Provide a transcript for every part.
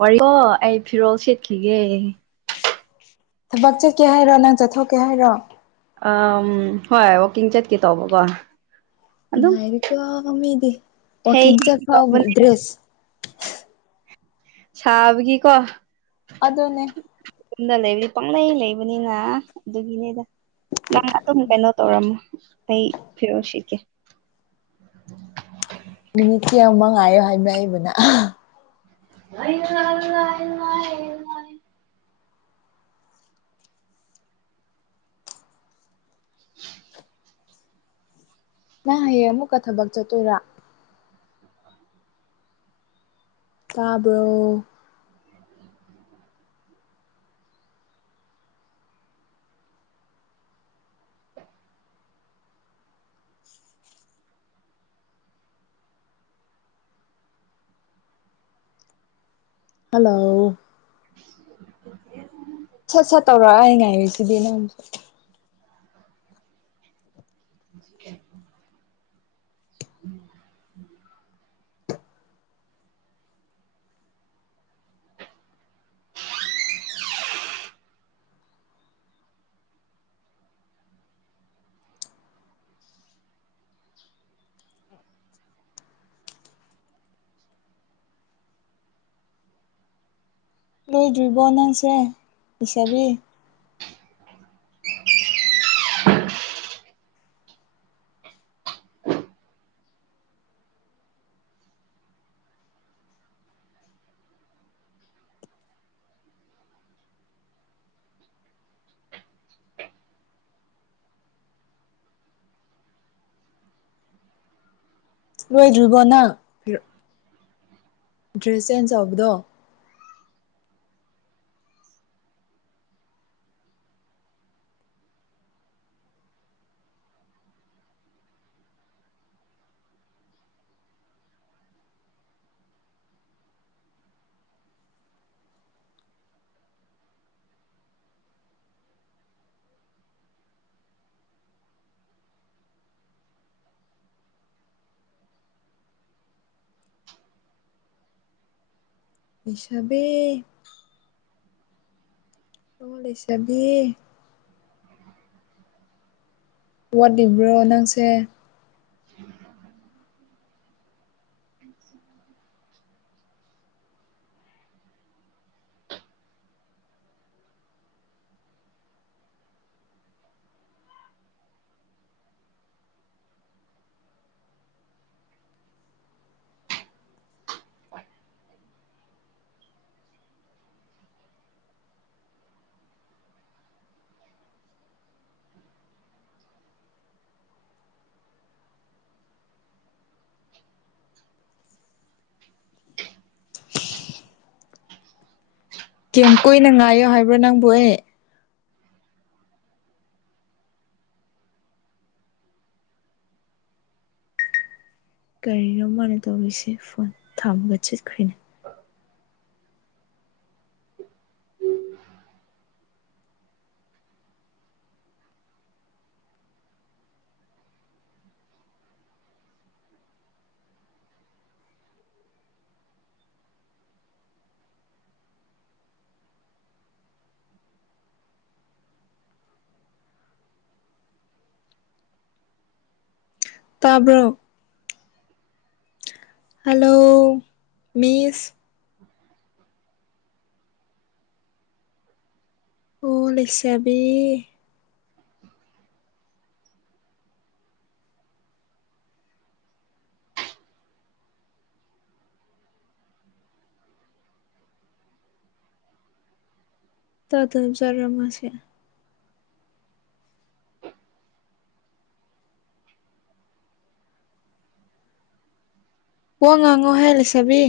ꯋꯥꯔꯤ ꯑꯩ ꯐꯤꯔꯣꯜ ꯁꯦꯠꯈꯤꯒꯦ ꯊꯕꯛ ꯆꯠꯀꯦ ꯍꯥꯏꯔꯣ ꯅꯪ ꯆꯠꯊꯣꯛꯀꯦ ꯍꯥꯏꯔꯣ ꯎꯝ ꯍꯣꯏ ꯋꯀꯤꯡ ꯆꯠꯀꯦ ꯇꯧꯕꯀꯣ ꯑꯗꯨꯝ ꯅꯨꯡꯉꯥꯏꯗꯀꯣ ꯃꯤꯁꯤ ꯍꯦꯛ ꯋꯥꯛꯀꯤꯡ ꯍꯦꯛ ꯆꯠꯐꯥꯎ ꯇꯧꯕꯅꯤ ꯗ꯭ꯔꯦꯁ ꯁꯥꯕꯒꯤ ꯀꯣ ꯑꯗꯨꯅꯦ ꯌꯨꯝꯗ ꯂꯩꯕꯗꯤ ꯄꯪꯂꯩ ꯂꯩꯕꯅꯤꯅ ꯑꯗꯨꯒꯤꯅꯦꯗ ꯅꯪ ꯑꯗꯨꯝ ꯀꯩꯅꯣ ꯇꯧꯔꯝꯃꯣ ꯑꯩ ꯐꯤꯔꯣꯜꯁꯦꯠꯀꯦ [inaudible] ꯃꯤꯅꯤꯠꯁꯤ ꯌꯧꯕ ꯉꯥꯏꯌꯣ ꯍꯥꯏꯕ ꯑꯩꯕꯨꯅ ꯂꯩ ꯂꯥꯏ ꯂꯥꯏ ꯂꯥꯏ ꯅꯪ ꯍꯌꯦꯡ ꯑꯃꯨꯛꯀ ꯊꯕꯛ ꯆꯠꯇꯣꯏꯔꯥ ꯇꯥꯕ꯭ꯔꯣ ꯍꯜꯂꯣ ꯁꯠ ꯁꯠ ꯇꯧꯔꯛ ꯑꯩ ꯉꯥꯏꯔꯏ ꯁꯤꯗꯤ ꯅꯪꯁ ꯎꯝ ꯂꯣꯏꯗ꯭ꯣꯏꯔꯤꯕꯣ ꯅꯪꯁꯦ ꯄꯁꯕꯤ ꯂꯣꯏꯗ꯭ꯔꯤꯕꯣ ꯅꯪꯔ ꯗ꯭ꯔꯦꯁ ꯁꯦꯟꯁ ꯑꯣꯐ ꯗꯣ ꯄꯁꯕ ꯇꯉ ꯂꯩꯁꯕꯤ ꯋꯥꯠꯂꯤꯕ꯭ꯔꯣ ꯅꯪꯁꯦ [inaudible] ꯀꯩ ꯀꯨꯏꯅ ꯉꯥꯏꯌꯣ ꯍꯥꯏꯕ꯭ꯔꯥ ꯅꯪꯕꯨ ꯑꯦ ꯀꯔꯤꯅꯣ ꯃꯥꯅ ꯇꯧꯔꯤꯁꯦ ꯐꯣꯟ ꯊꯥꯃꯒ ꯆꯠꯈ꯭ꯔꯔꯤꯅꯦ ꯇꯥꯕ꯭ꯔꯣ ꯍꯜꯂꯣ ꯃꯤꯁ ꯑꯣ ꯂꯩꯁꯕꯤ ꯇꯗꯖꯔꯔ ꯃꯥꯁꯦ ꯋꯥ ꯉꯥꯡꯉꯣ ꯍꯥꯏ ꯂꯩꯁꯥꯕꯤ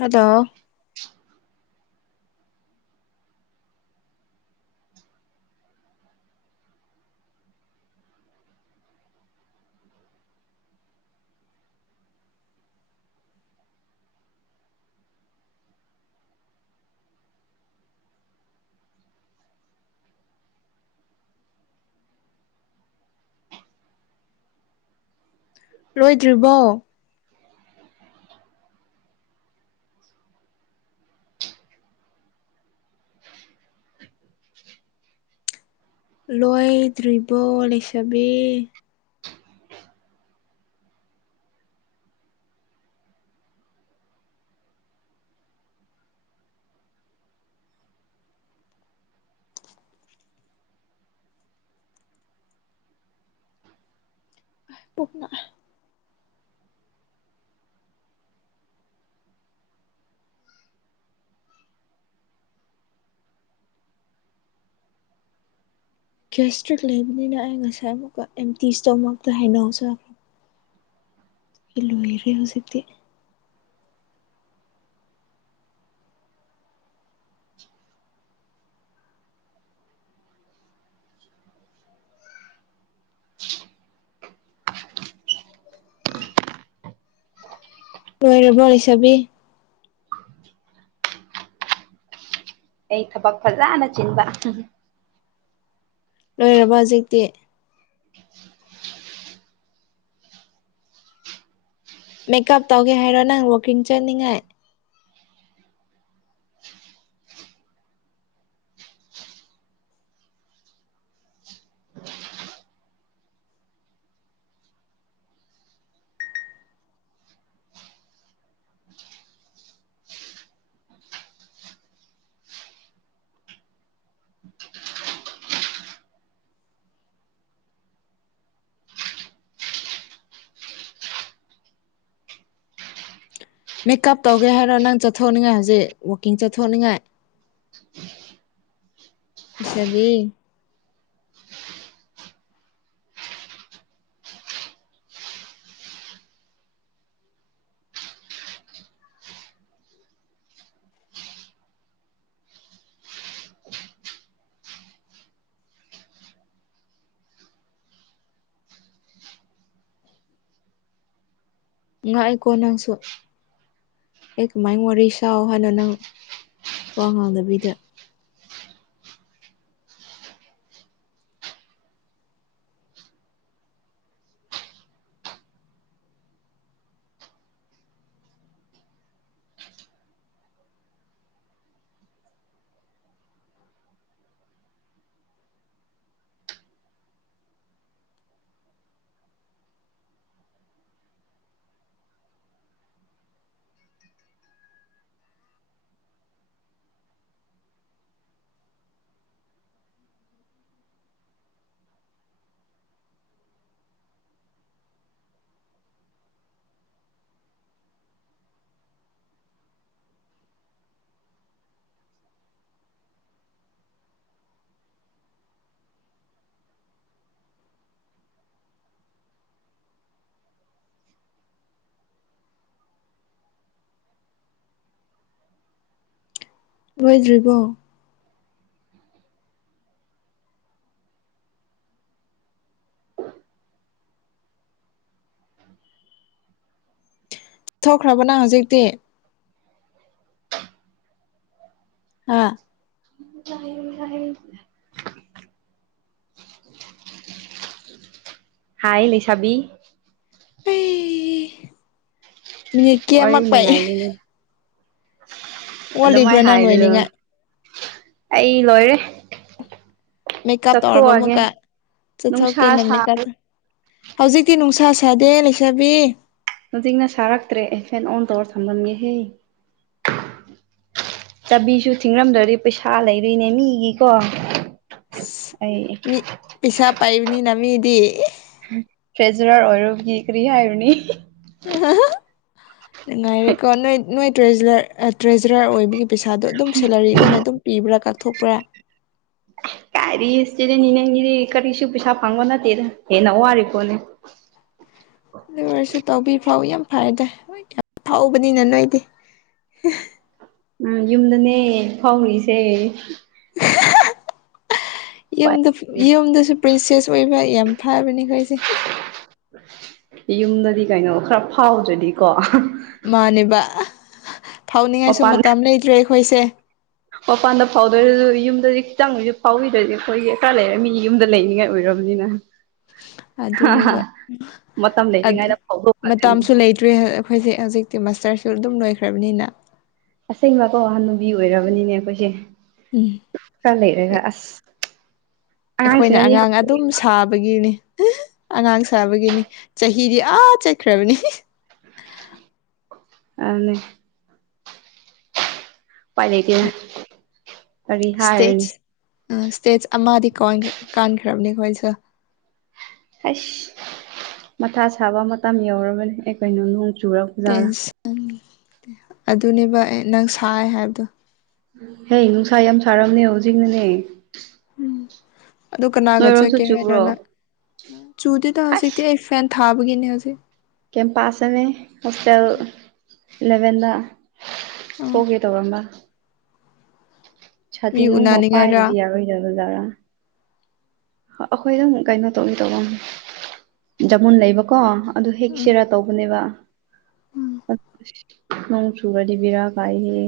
ꯍꯂꯣ ꯂꯣꯏꯗ꯭ꯔꯤꯕꯣ ꯂꯣꯏꯗ꯭ꯔꯤꯕꯣ ꯂꯩꯁꯕꯤ ꯄꯨꯣꯛꯅ ꯀꯦꯁꯇ꯭ꯔꯤꯠ ꯂꯩꯕꯅꯤꯅ ꯑꯩ ꯉꯁꯥꯏ ꯑꯃꯨꯛꯀ ꯑꯦꯝꯇꯤꯁꯇꯃꯛꯇ ꯍꯥꯏꯩꯅꯖꯒꯦ ꯏꯂꯣ ꯍꯔꯤ ꯍꯧꯎꯁꯤꯇꯦ [inaudible] ꯂꯣꯏꯔꯕꯣ ꯂꯩꯁꯥꯕꯤ ꯑꯩ ꯊꯕꯛ ꯐꯖꯥ ꯅ ꯆꯤꯟꯕ ꯂꯣꯏꯔꯕ ꯍꯧꯖꯤꯛꯇꯤ ꯃꯦꯀꯞ ꯇꯧꯒꯦ ꯍꯥꯏꯔꯣ ꯅꯪ ꯋꯥꯛꯀꯤꯡ ꯆꯠꯅꯤꯡꯉꯥꯏ ꯃꯦꯀꯀꯞ ꯇꯧꯒꯦ ꯍꯥꯏꯔꯣ ꯅꯪ ꯆꯠꯊꯣꯛꯅꯤꯡꯉꯥꯏ ꯍꯧꯖꯤꯛ ꯋꯥꯛꯀꯤꯡ ꯆꯠꯊꯣꯛꯅꯤꯡꯉꯥꯏ ꯏꯁꯥꯕꯤ ꯉꯥꯛꯑꯦꯀꯣ ꯅꯪꯁꯨ ꯑꯦ ꯀꯃꯥꯏ ꯋꯥꯔꯤ ꯁ ꯍꯥꯏꯅꯣ ꯅꯪ ꯄꯋꯥ ꯉꯥꯡꯗꯕꯤꯗ ꯑꯣꯏꯣꯏꯗ꯭ꯔꯤꯕꯣ [inaudible] ꯊꯣꯛꯈ꯭ꯔꯕꯅ ꯍꯧꯖꯤꯛꯇꯤ ꯍꯥꯥ [inaudible] ꯍꯥꯏ ꯂꯩꯁꯥꯕꯤ ꯑꯩ ꯃꯤꯅꯤꯠ ꯋꯥꯔꯤ ꯀꯃꯛꯄ ꯑꯗꯨꯃꯥꯏꯅ ꯅꯪ ꯍꯥꯏꯒꯅꯨ ꯂꯣꯏꯅꯤꯡꯉꯥꯏ ꯑꯩ ꯂꯣꯏꯔꯦ ꯃꯦꯀꯞ ꯇꯧꯔꯕ ꯆꯠꯊꯣꯛꯑꯒꯦ ꯑꯃꯨꯛꯀ ꯅꯨꯡꯁꯥ ꯆꯠꯊꯣꯛꯀꯦꯅ ꯃꯦꯀꯞ ꯁꯥꯕ ꯍꯧꯖꯤꯛꯇꯤ ꯅꯨꯡꯁꯤ ꯑꯁꯗꯦ ꯂꯩꯁꯥꯕꯤ ꯍꯧꯖꯤꯛꯅ ꯁꯥꯔꯛꯇ꯭ꯔꯦ ꯑꯩ ꯐꯦꯟ ꯑꯣꯟ ꯇꯧꯔ ꯊꯝꯂꯝꯒꯦꯍꯦ ꯆꯥꯕꯤꯁꯨ ꯊꯤꯡꯉꯝꯗꯣꯗꯤ ꯄꯩꯁꯥ ꯂꯩꯔꯣꯏꯅꯦ ꯃꯤꯒꯤꯀꯣ ꯑꯩ ꯃꯤ ꯄꯤꯁꯥ ꯄꯥꯏꯕꯅ ꯃꯤꯗꯤ ꯐꯦꯖꯨꯔꯔ ꯑꯣꯏꯔꯒꯤ ꯀꯔꯤꯍꯥꯏꯔꯅꯤ ꯅꯨꯡꯉꯥꯏꯔꯦꯀꯣ ꯅꯣꯏ ꯅꯣꯏ ꯇ꯭ꯔꯦꯖꯔꯔ ꯑꯣꯏꯕꯒꯤ ꯄꯩꯁꯥꯗꯣ ꯑꯗꯨꯝ ꯁꯦꯂꯔꯤ ꯑꯣꯏꯅ ꯑꯗꯨꯝ ꯄꯤ ꯂꯩꯕ꯭ꯔꯥ ꯀꯥꯊꯣꯛꯄ꯭ꯔꯥ [inaudible] ꯀꯔꯤꯇꯗꯤ ꯅꯅꯦꯒꯤꯗꯤ ꯀꯔꯤꯁꯨ ꯄꯩꯁꯥ ꯐꯪꯕ ꯅꯠꯇꯦꯗ ꯍꯦꯟꯅ ꯋꯥꯦ ꯄꯣꯅꯦ ꯑꯗꯨ ꯑꯣꯏꯔꯁꯨ ꯇꯧꯕꯤ ꯐꯥꯎ ꯌꯥꯝ ꯐꯔꯦ ꯑꯗꯨꯣꯏ ꯌꯥꯝ ꯐꯥꯎꯕꯅꯤꯅ ꯅꯣꯏꯗꯤ ꯎꯝ ꯌꯨꯝꯗꯅꯦ ꯐꯥꯎꯔꯤꯁꯦ ꯌꯨꯝꯗ ꯌꯨꯝꯗꯁꯨ ꯄ꯭ꯔꯤꯟꯁꯦꯁ ꯑꯣꯏꯕ ꯌꯥꯝ ꯐꯥꯕꯅꯦꯈꯣꯏꯁꯦ ꯌꯨꯝꯗꯗꯤ ꯀꯩꯅꯣ ꯈꯔ ꯐꯥꯎꯗ꯭ꯔꯗꯤꯀꯣ ꯃꯥꯅꯤꯕ ꯐꯥꯎꯅꯤꯡꯉꯥꯏꯁꯨ ꯃꯄꯥꯟ ꯃꯇꯝ ꯂꯩꯇ꯭ꯔꯦ ꯑꯩꯈꯣꯏꯁꯦ ꯃꯄꯥꯟꯗ ꯐꯥꯎꯗ꯭ꯔꯁꯨ ꯌꯨꯝꯗꯗꯤ ꯈꯤꯇꯪꯁꯨ ꯐꯥꯎꯕꯤꯗ꯭ꯔꯗꯤ ꯑꯩꯈꯣꯏꯒꯤ ꯀꯀꯥ ꯂꯩꯔ ꯃꯤ ꯌꯨꯝꯗ ꯂꯩꯅꯤꯉꯥꯏ ꯑꯣꯏ ꯔꯝꯅꯤꯅ ꯑꯗꯨꯅꯦꯕ ꯃꯇꯝ ꯂꯩꯔꯤꯉꯩꯗ ꯐꯥꯎꯗꯣꯛꯈ꯭ꯔꯗꯣꯏꯅꯤ ꯃꯇꯝꯁꯨ ꯂꯩꯇ꯭ꯔꯤ ꯑꯩꯈꯣꯏꯁꯦ ꯍꯧꯖꯤꯛꯇꯤ ꯃꯥꯁꯇꯔ ꯁ ꯑꯗꯨꯝ ꯂꯣꯏꯈ꯭ꯔꯕꯅꯤꯅ ꯑꯁꯦꯡꯕꯀꯣ ꯋꯥꯍꯟ ꯅꯨꯨꯕꯤ ꯑꯣꯏꯔꯕꯅꯤꯅꯦ ꯑꯩꯈꯣꯏꯁꯦ ꯎꯝ ꯈꯔ ꯂꯩꯔꯒ ꯑꯁ ꯑꯩꯈꯣꯏꯅ ꯑꯉꯥꯡꯁꯤꯅꯗꯤ ꯑꯉꯥꯡ ꯑꯗꯨꯝ ꯁꯥꯕꯒꯤꯅꯤ ꯑꯉꯥꯡ ꯁꯥꯕꯒꯤꯅꯤ ꯆꯍꯤꯗꯤ ꯑꯥ ꯆꯠꯈ꯭ꯔꯕꯅꯤ ꯑꯅꯤ ꯄꯥꯏ ꯂꯩꯀꯦ ꯀꯔꯤ ꯍꯥꯏꯔꯅꯤ ꯏꯁꯇꯦꯖ ꯑꯃꯗꯤ ꯀꯥꯟꯈ꯭ꯔꯕꯅꯤ ꯈꯣ ꯑꯩꯁꯦ ꯍꯁ ꯃꯊꯥ ꯁꯥꯕ ꯃꯇꯝ ꯌꯧꯔꯕꯅꯤ ꯑꯦ ꯀꯩꯅꯣ ꯅꯣꯡ ꯆꯔꯖꯔ ꯇꯦꯟꯁ ꯑꯗꯨꯅꯦꯕ ꯑꯦ ꯅꯪ ꯁꯥꯏ ꯍꯥꯏꯕꯗꯣ ꯍꯦ ꯅꯨꯡꯁꯥ ꯌꯥꯝ ꯁꯥꯔꯝꯅꯦ ꯍꯧꯖꯤꯛꯅꯅꯦ ꯎꯝ ꯑꯗꯨ ꯀꯅꯥꯒ ꯅꯣꯏꯔꯣꯝꯁꯨ ꯆꯠꯀꯦ ꯆꯨꯕ꯭ꯔꯣ ꯍꯥꯏꯅꯅ ꯆꯨꯗꯤꯗ ꯍꯧ ꯁꯤ ꯐꯥꯏꯦꯟ ꯊꯥꯄꯒꯅꯤ ꯑꯁꯤ ꯀ ꯄꯥꯁꯅꯦ ꯍꯣꯁꯇꯦꯜ ꯂꯕꯦꯟꯗ ꯑꯥ ꯍꯒꯦ ꯇꯧꯔꯝꯕ ꯁꯇꯤ ꯃꯤ ꯅꯨꯡꯃ ꯎꯅꯅꯤꯡꯉꯥꯏꯔ ꯄꯥꯏꯗꯗꯤ ꯌꯥꯔꯣꯏꯗꯕꯖꯔꯥ ꯑꯩꯈꯣꯏ ꯑꯗꯨꯝ ꯀꯩꯅꯣ ꯇꯧꯅꯤ ꯇꯧꯕ ꯖꯃꯨꯟ ꯂꯩꯕꯀꯣ ꯑꯗꯨ ꯍꯦꯛ ꯎꯝ ꯁꯤꯔꯥ ꯇꯧꯕꯅꯦꯕ ꯎꯝ ꯃꯪ ꯆꯨꯔꯗꯤ ꯕꯤꯔ ꯀꯥꯏ ꯍ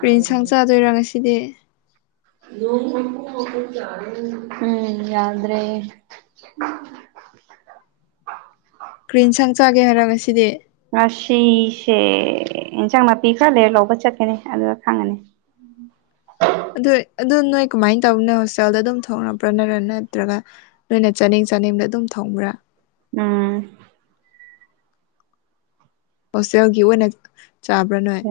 ꯄꯦꯟꯁꯥꯡ ꯆꯥꯗꯣꯏꯔꯥ ꯉꯁꯤꯗꯤ ꯎꯝ ꯌꯥꯎꯗ꯭ꯔꯦ [inaudible] ꯀ꯭ꯔꯤꯟ ꯁꯪ ꯆꯒꯦ ꯍꯥꯏꯔ ꯉꯁꯤꯗꯤ ꯉꯁꯤꯁꯦ ꯏꯟꯁꯥꯡ ꯅꯥꯄꯤ ꯈꯔ ꯂꯩꯔ ꯂꯧꯕ ꯆꯠꯀꯅꯤ ꯑꯗꯨꯒ ꯈꯪꯉꯅꯤ [inaudible] ꯑꯗꯨꯝ ꯅꯣꯏ ꯀꯃꯥꯏꯅ ꯇꯧꯅ ꯍꯣꯁꯇꯦꯜꯗ ꯑꯗꯨꯝ ꯊꯣꯡꯄ꯭ꯔꯅꯔꯥ ꯅꯠꯇ꯭ꯔꯒ ꯅꯣꯏꯅ ꯆꯥꯅꯤꯡ ꯆꯥꯅꯤꯡꯗ ꯑꯗꯨꯝ ꯊꯣꯡꯕ꯭ꯔꯥ ꯎꯝ ꯍꯣꯁꯇꯦꯜꯒꯤ ꯑꯣꯏꯅ ꯆꯥꯕ꯭ꯔꯥ ꯅꯣꯏ